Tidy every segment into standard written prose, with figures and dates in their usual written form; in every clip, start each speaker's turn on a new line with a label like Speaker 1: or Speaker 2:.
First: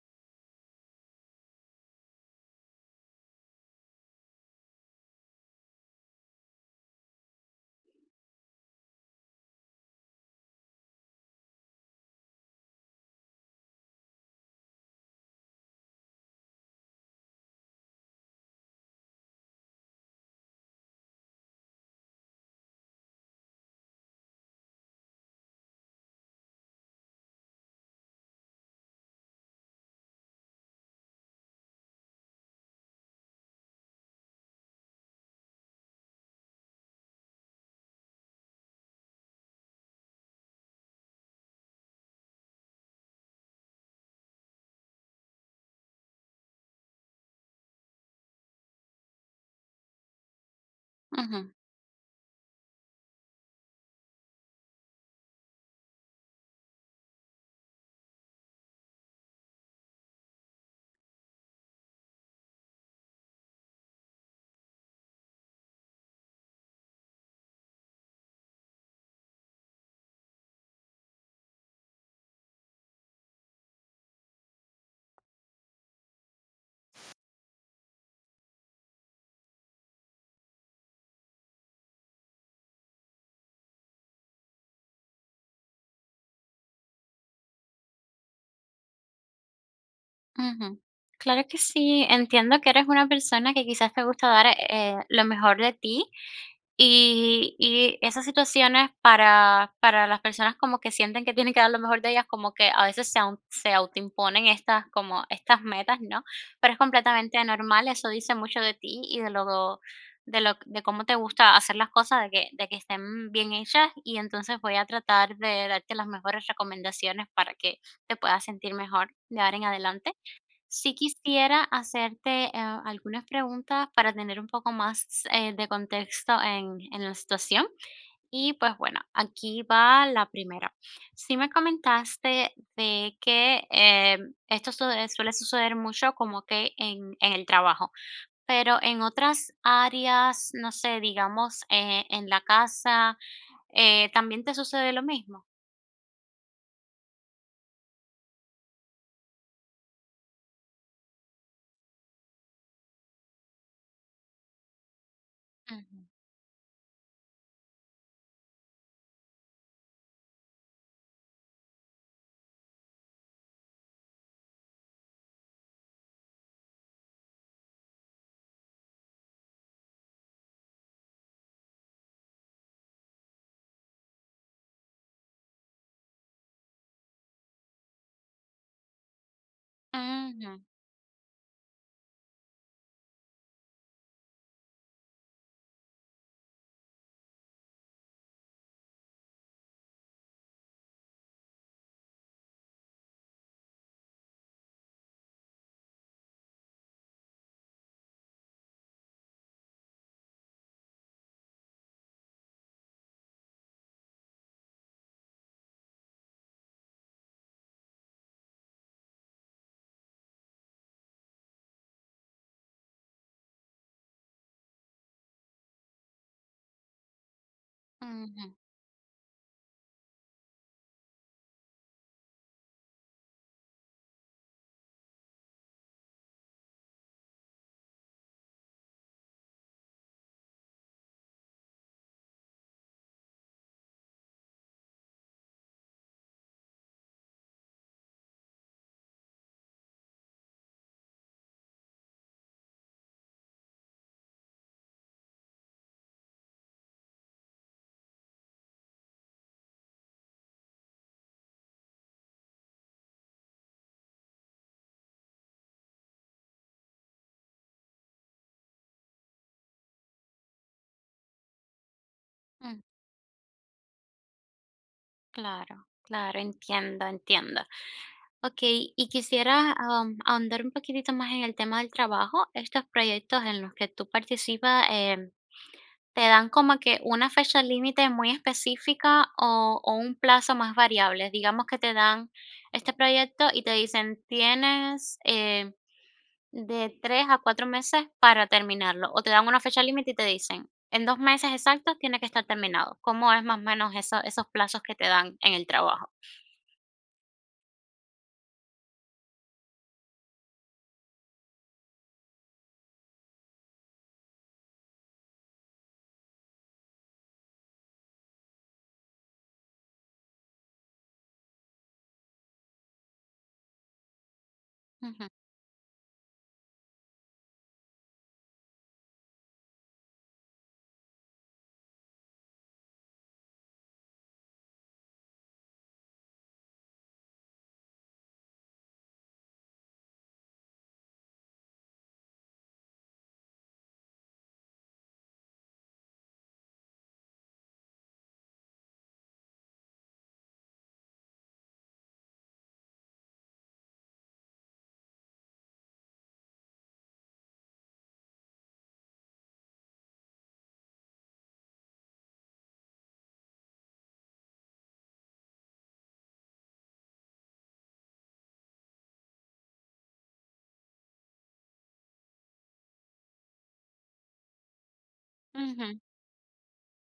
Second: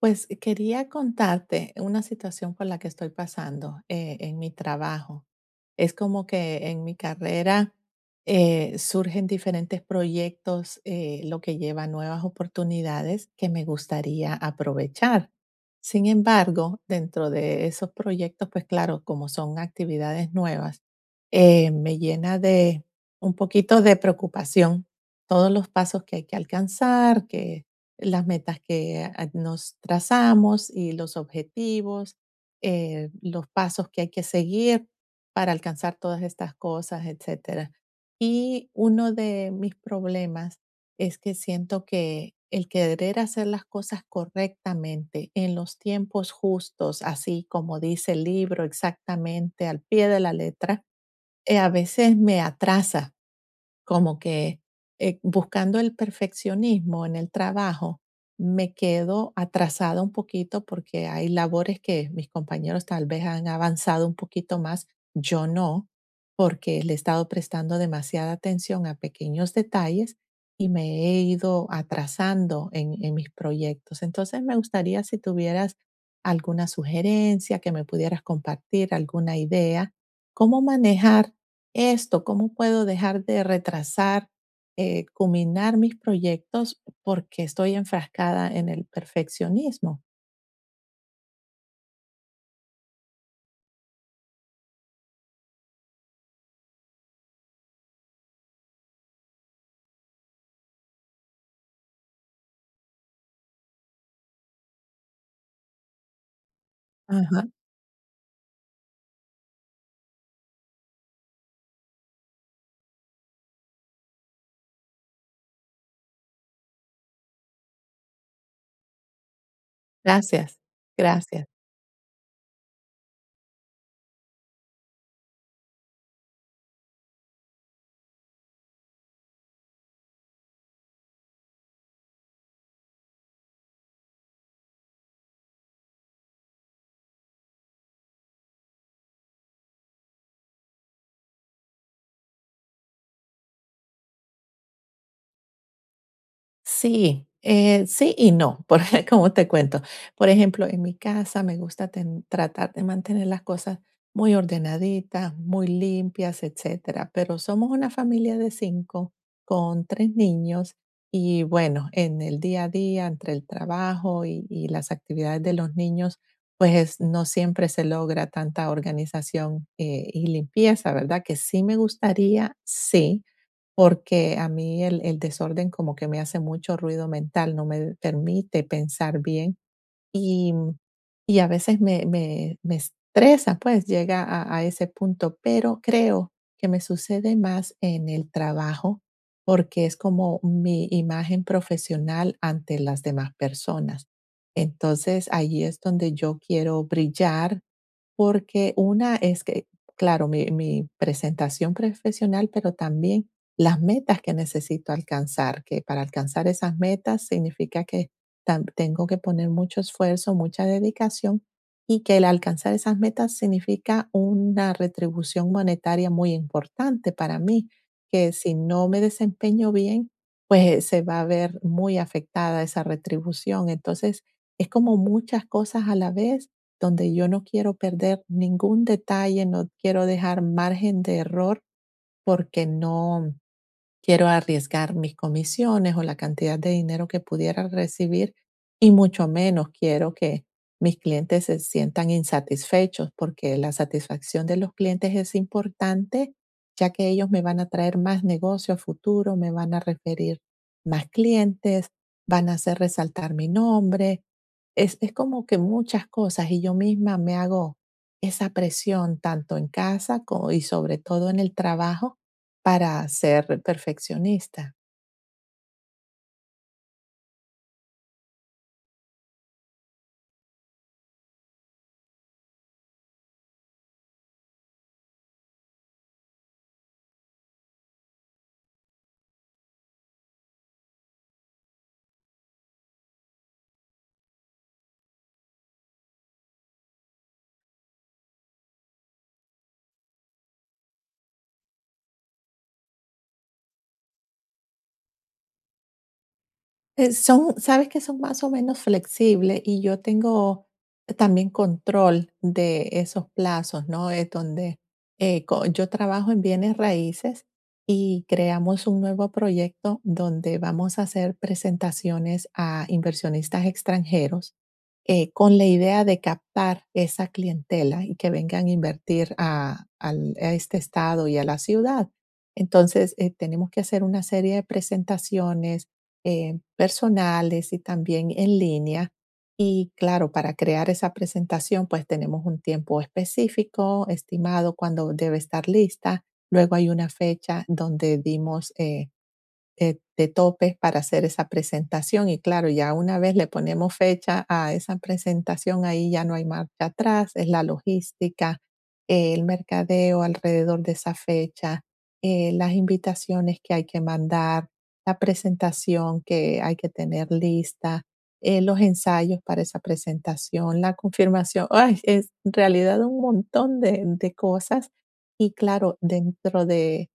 Speaker 1: Pues quería contarte una situación por la que estoy pasando en mi trabajo. Es como que en mi carrera surgen diferentes proyectos, lo que lleva a nuevas oportunidades que me gustaría aprovechar. Sin embargo, dentro de esos proyectos, pues claro, como son actividades nuevas, me llena de un poquito de preocupación todos los pasos que hay que alcanzar, que las metas que nos trazamos y los objetivos, los pasos que hay que seguir para alcanzar todas estas cosas, etcétera. Y uno de mis problemas es que siento que el querer hacer las cosas correctamente, en los tiempos justos, así como dice el libro, exactamente al pie de la letra,
Speaker 2: Ujú.
Speaker 1: a veces me atrasa, como que buscando el perfeccionismo en el trabajo, me quedo atrasada un poquito porque hay labores que mis compañeros tal vez han avanzado un poquito más, yo no, porque le he estado prestando demasiada atención a pequeños detalles y me he ido atrasando en mis proyectos. Entonces me gustaría si tuvieras alguna sugerencia que me pudieras compartir, alguna idea, cómo manejar esto, cómo puedo dejar de retrasar, culminar mis proyectos porque estoy enfrascada en el perfeccionismo.
Speaker 2: Ujú. Claro que sí, entiendo que eres una persona que quizás te gusta dar lo mejor de ti y esas situaciones para las personas como que sienten que tienen que dar lo mejor de ellas, como que a veces se autoimponen estas, como estas metas, ¿no? Pero es completamente
Speaker 1: Ajá,
Speaker 2: normal, eso dice mucho de ti y de lo, de cómo te gusta hacer las cosas, de que estén bien hechas y entonces voy a tratar de darte las mejores recomendaciones para que te puedas sentir mejor de ahora en adelante.
Speaker 1: gracias,
Speaker 2: Sí
Speaker 1: gracias.
Speaker 2: quisiera hacerte, algunas preguntas para tener un poco más, de contexto en la situación. Y, pues, bueno, aquí va la primera. Sí me comentaste de que, esto suele suceder mucho como que en el trabajo, pero en otras áreas, no sé, digamos, en la casa, ¿también te sucede lo mismo?
Speaker 1: Sí, sí y no, porque como te cuento, por ejemplo, en mi casa me gusta tratar de mantener las cosas muy ordenaditas, muy
Speaker 2: Ujú.
Speaker 1: limpias, etcétera, pero somos una familia de cinco con tres niños y bueno, en el día a día, entre el trabajo y las actividades de los niños, pues no siempre se logra tanta organización y limpieza, ¿verdad? Que sí me gustaría, sí, porque a mí el desorden como que me hace mucho ruido mental, no me permite pensar bien
Speaker 2: Ujú,
Speaker 1: y y a veces me estresa, pues llega a ese punto, pero creo que me sucede más en el trabajo, porque es como mi imagen profesional ante las demás personas. Entonces, ahí es donde yo quiero brillar, porque una es que, claro, mi presentación profesional, pero también las metas que necesito alcanzar, que para alcanzar esas metas significa que tengo que poner mucho esfuerzo, mucha dedicación y que el alcanzar esas metas significa una retribución monetaria muy importante para mí, que
Speaker 2: ujú,
Speaker 1: si no me desempeño bien, pues se va a ver muy afectada esa retribución. Entonces, es como muchas cosas a la vez donde yo no quiero perder ningún detalle, no quiero dejar margen de error porque no quiero arriesgar mis comisiones o la cantidad de dinero que pudiera recibir y mucho menos quiero que mis clientes se sientan insatisfechos porque la satisfacción de los clientes es importante, ya que ellos me van a traer más negocio a futuro, me van a referir más clientes, van a hacer resaltar mi nombre. Es como que muchas cosas y yo misma me hago esa presión tanto en casa y sobre todo en el trabajo
Speaker 2: ujú.
Speaker 1: para ser perfeccionista.
Speaker 2: Claro, claro, entiendo, entiendo. Ok, y quisiera ahondar un poquitito más en el tema del trabajo. Estos proyectos en los que tú participas, ¿te dan como que una fecha límite muy específica o un plazo más variable? Digamos que te dan este proyecto y te dicen, tienes de tres a cuatro meses para terminarlo. O te dan una fecha límite y te dicen, en dos meses exactos tiene que estar terminado. ¿Cómo es más o menos esos plazos que te dan en el trabajo?
Speaker 1: Son, sabes que son más o menos flexibles y yo tengo también control de esos plazos, ¿no? Es donde yo trabajo en bienes raíces y creamos un nuevo proyecto donde vamos a hacer presentaciones a inversionistas extranjeros
Speaker 2: Ujú,
Speaker 1: con la idea de captar esa clientela y que vengan a invertir a este estado y a la ciudad. Entonces, tenemos que hacer una serie de presentaciones personales y también en línea. Y claro, para crear esa presentación, pues tenemos un tiempo específico, estimado, cuando debe estar lista. Luego hay una fecha donde dimos de topes para hacer esa presentación y claro, ya una vez le ponemos fecha a esa presentación, ahí ya no hay marcha atrás, es la logística, el mercadeo alrededor de esa fecha, las invitaciones que hay que mandar, la presentación que hay que tener lista, los ensayos para esa presentación, la confirmación, ¡ay! Es en realidad un montón de cosas y
Speaker 2: ujú,
Speaker 1: claro, dentro de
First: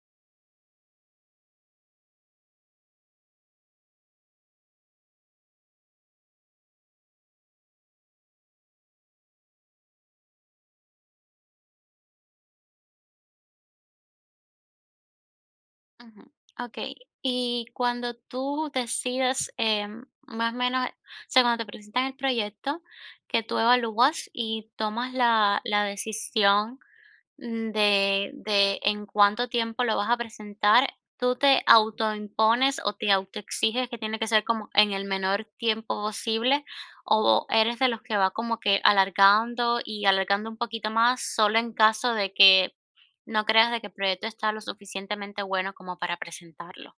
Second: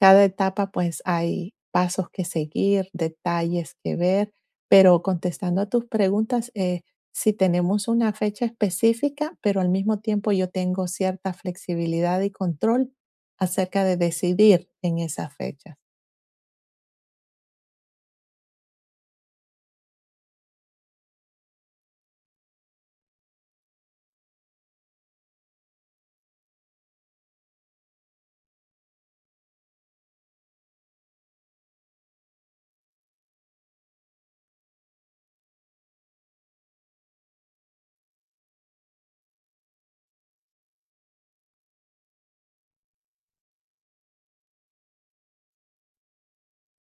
Speaker 1: cada etapa, pues, hay pasos que seguir, detalles que ver, pero contestando a tus preguntas, sí tenemos una fecha específica, pero al mismo tiempo yo tengo cierta flexibilidad y control acerca de decidir en esas fechas.
Speaker 2: ujú. Okey, y cuando tú decidas, más o menos, o sea, cuando te presentan el proyecto, que tú evalúas y tomas la decisión de en cuánto tiempo lo vas a presentar, tú te autoimpones o te autoexiges que tiene que ser como en el menor tiempo posible o eres de los que va como que alargando y alargando un poquito más solo en caso de que no creas de que el proyecto está lo suficientemente bueno como para presentarlo.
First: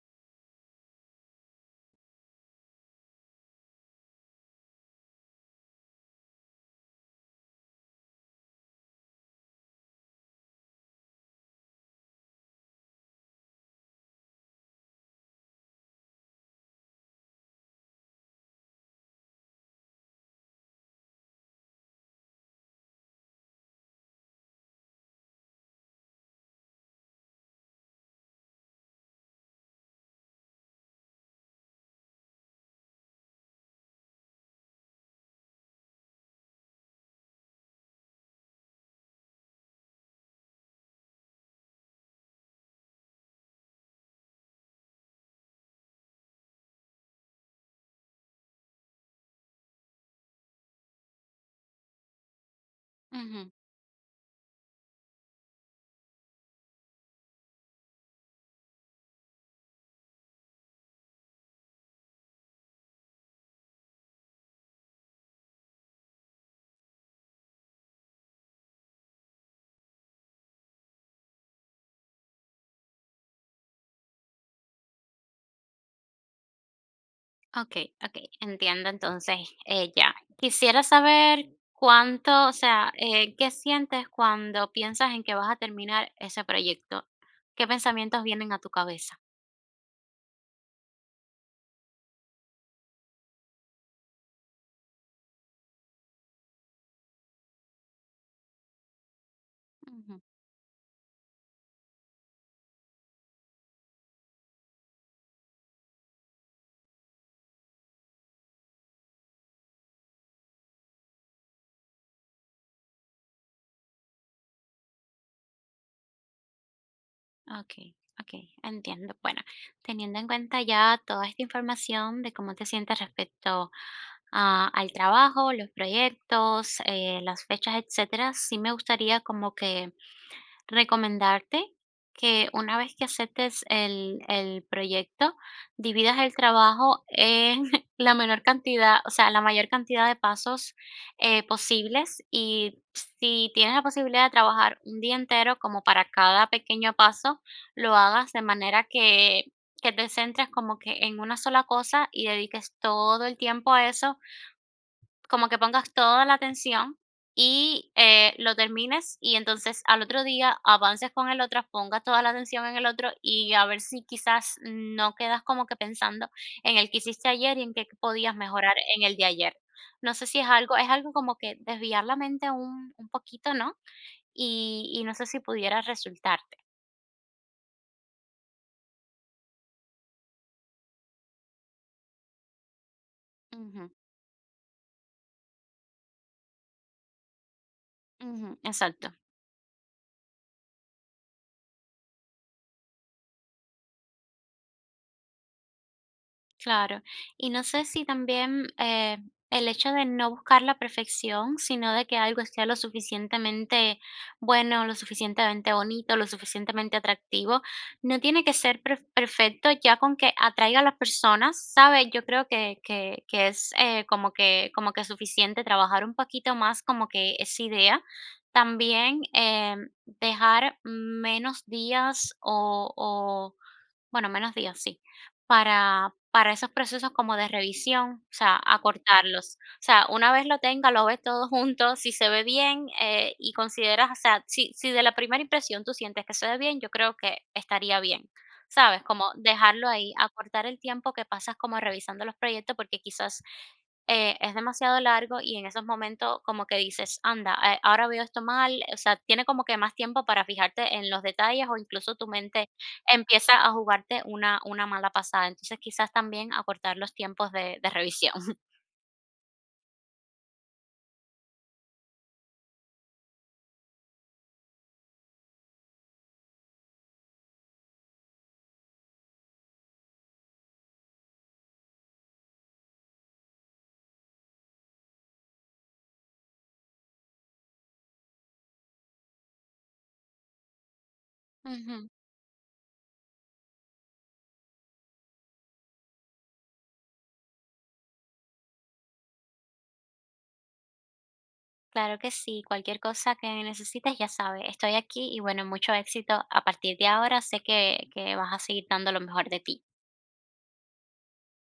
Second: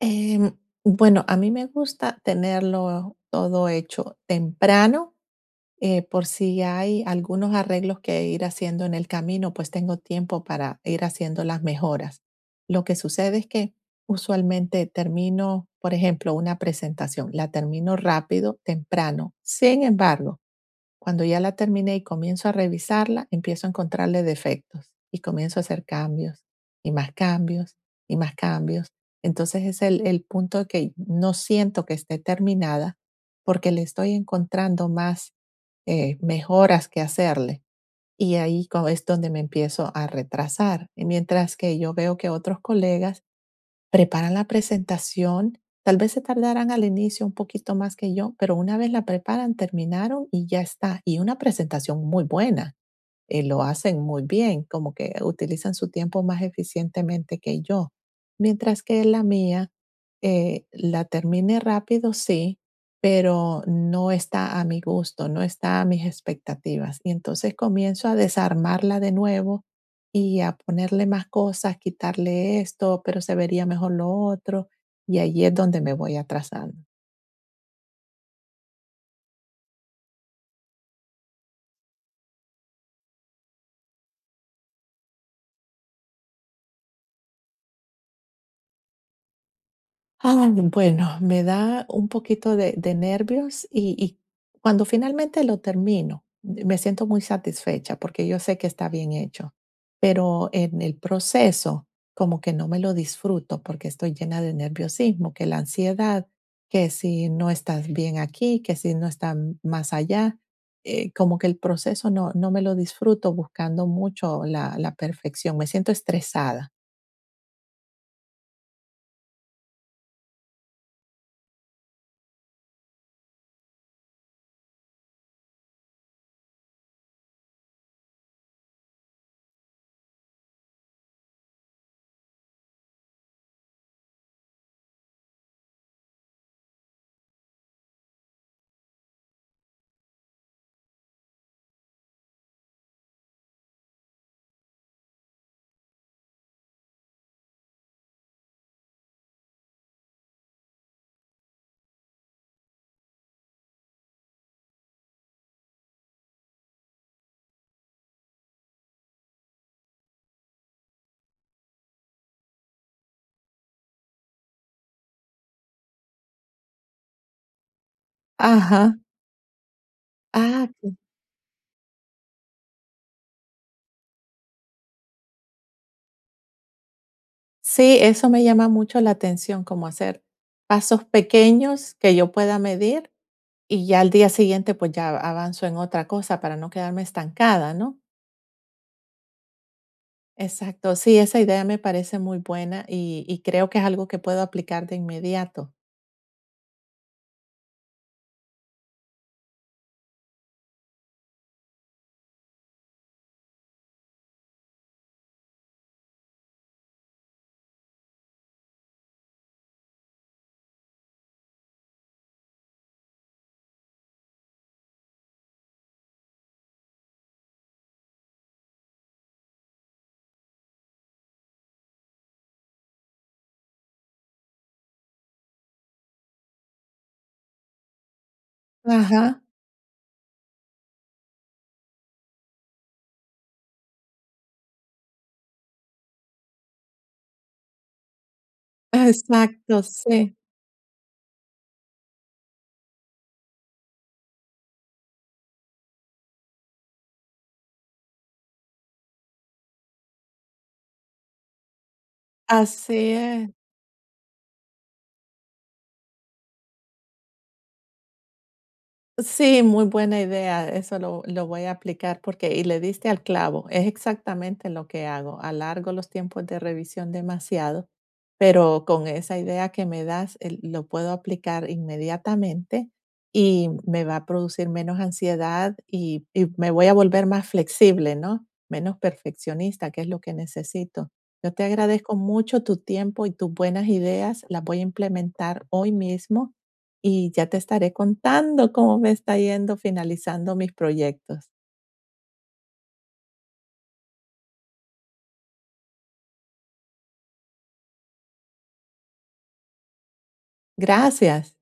Speaker 1: Em, bueno, a mí me gusta tenerlo todo hecho temprano por si hay algunos arreglos que ir haciendo en el camino, pues tengo tiempo para ir haciendo las mejoras. Lo que sucede es que usualmente termino, por ejemplo, una presentación, la termino rápido, temprano. Sin embargo, cuando ya la terminé y comienzo a revisarla, empiezo a encontrarle defectos y comienzo a hacer cambios y más cambios y más cambios. Entonces es el punto que no siento que esté terminada porque le estoy encontrando más mejoras que hacerle. Y ahí es donde me empiezo a retrasar. Y mientras que yo veo que otros colegas preparan la presentación, tal vez se tardarán al inicio un poquito más que yo, pero una vez la preparan, terminaron y ya está. Y una presentación muy buena lo hacen muy bien, como que utilizan su tiempo más eficientemente que yo. Mientras que la mía la termine rápido, sí, pero no está a mi gusto, no está a mis expectativas. Y entonces comienzo a desarmarla de nuevo y a ponerle más cosas, quitarle esto, pero se vería mejor lo otro. Y ahí es donde me voy atrasando.
Speaker 2: Okey, okey, entiendo entonces, ya. Quisiera saber cuánto, o sea, ¿qué sientes cuando piensas en que vas a terminar ese proyecto? ¿Qué pensamientos vienen a tu cabeza?
Speaker 1: Ah, bueno, me da un poquito de nervios y cuando finalmente lo termino, me siento muy satisfecha porque yo sé que está bien hecho,
Speaker 2: Ujú.
Speaker 1: pero en el proceso como que no me lo disfruto porque estoy llena de nerviosismo, que la ansiedad, que si no estás bien aquí, que si no estás más allá, como que el proceso no, no me lo disfruto buscando mucho la perfección, me siento estresada.
Speaker 2: Okey, okey, entiendo. Bueno, teniendo en cuenta ya toda esta información de cómo te sientes respecto a al trabajo, los proyectos, las fechas, etcétera, sí me gustaría como que recomendarte que una vez que aceptes el proyecto, dividas el trabajo en la menor cantidad, o sea, la mayor cantidad de pasos posibles y si tienes la posibilidad de trabajar un día entero como para cada pequeño paso, lo hagas de manera que te centres como que en una sola cosa y dediques todo el tiempo a eso como que pongas toda la atención y lo termines y entonces al otro día avances con el otro, pongas toda la atención en el otro y a ver si quizás no quedas como que pensando en el que hiciste ayer y en qué podías mejorar
Speaker 1: Ajá.
Speaker 2: en el de ayer. No sé si es
Speaker 1: Ah,
Speaker 2: algo, es algo como que desviar la mente un poquito, ¿no? Y no sé si pudiera resultarte.
Speaker 1: sí, eso me llama mucho la atención, como hacer pasos pequeños que yo pueda medir y
Speaker 2: Ujú,
Speaker 1: ya al día siguiente pues ya avanzo en otra cosa para no quedarme estancada, ¿no?
Speaker 2: exacto.
Speaker 1: Exacto, sí, esa idea me parece muy buena y creo que es algo que puedo aplicar de inmediato.
Speaker 2: Claro. Y no sé si también el hecho de no buscar la perfección, sino de que algo esté lo suficientemente bueno, lo suficientemente bonito, lo suficientemente atractivo, no tiene que ser perfecto ya con que atraiga a las personas, ¿sabes? Yo creo que es como que suficiente trabajar un poquito más como que esa idea. También dejar menos días o, bueno, menos días, sí. Para esos procesos como de revisión, o sea,
Speaker 1: Ajá,
Speaker 2: acortarlos. O sea, una vez lo tenga, lo ves todo junto, si se ve bien, y consideras, o sea, si de la primera impresión tú sientes que se ve bien, yo creo que estaría bien, ¿sabes? Como
Speaker 1: exacto,
Speaker 2: dejarlo ahí,
Speaker 1: sí,
Speaker 2: acortar el tiempo que pasas como revisando los proyectos, porque quizás, es demasiado largo y en esos momentos como que dices: "Anda, ahora veo esto mal", o sea, tiene como que más tiempo para fijarte en los detalles o incluso tu mente
Speaker 1: así es.
Speaker 2: empieza a jugarte una mala pasada. Entonces, quizás también acortar los tiempos de revisión.
Speaker 1: Sí, muy buena idea. Eso lo voy a aplicar porque, y le diste al clavo, es exactamente lo que hago. Alargo los tiempos de revisión demasiado, pero con esa idea que me das, lo puedo aplicar inmediatamente y me va a producir menos ansiedad y me voy a volver más flexible, ¿no? Menos perfeccionista, que es lo que necesito. Yo te
Speaker 2: Ujú.
Speaker 1: agradezco mucho tu tiempo y tus buenas ideas. Las voy a implementar hoy mismo y ya te estaré contando cómo me está yendo finalizando mis proyectos.
Speaker 2: Claro que sí, cualquier cosa que necesites, ya sabes, estoy aquí y bueno, mucho éxito a partir de ahora. Sé que vas a seguir dando lo mejor de ti.
Speaker 1: Gracias.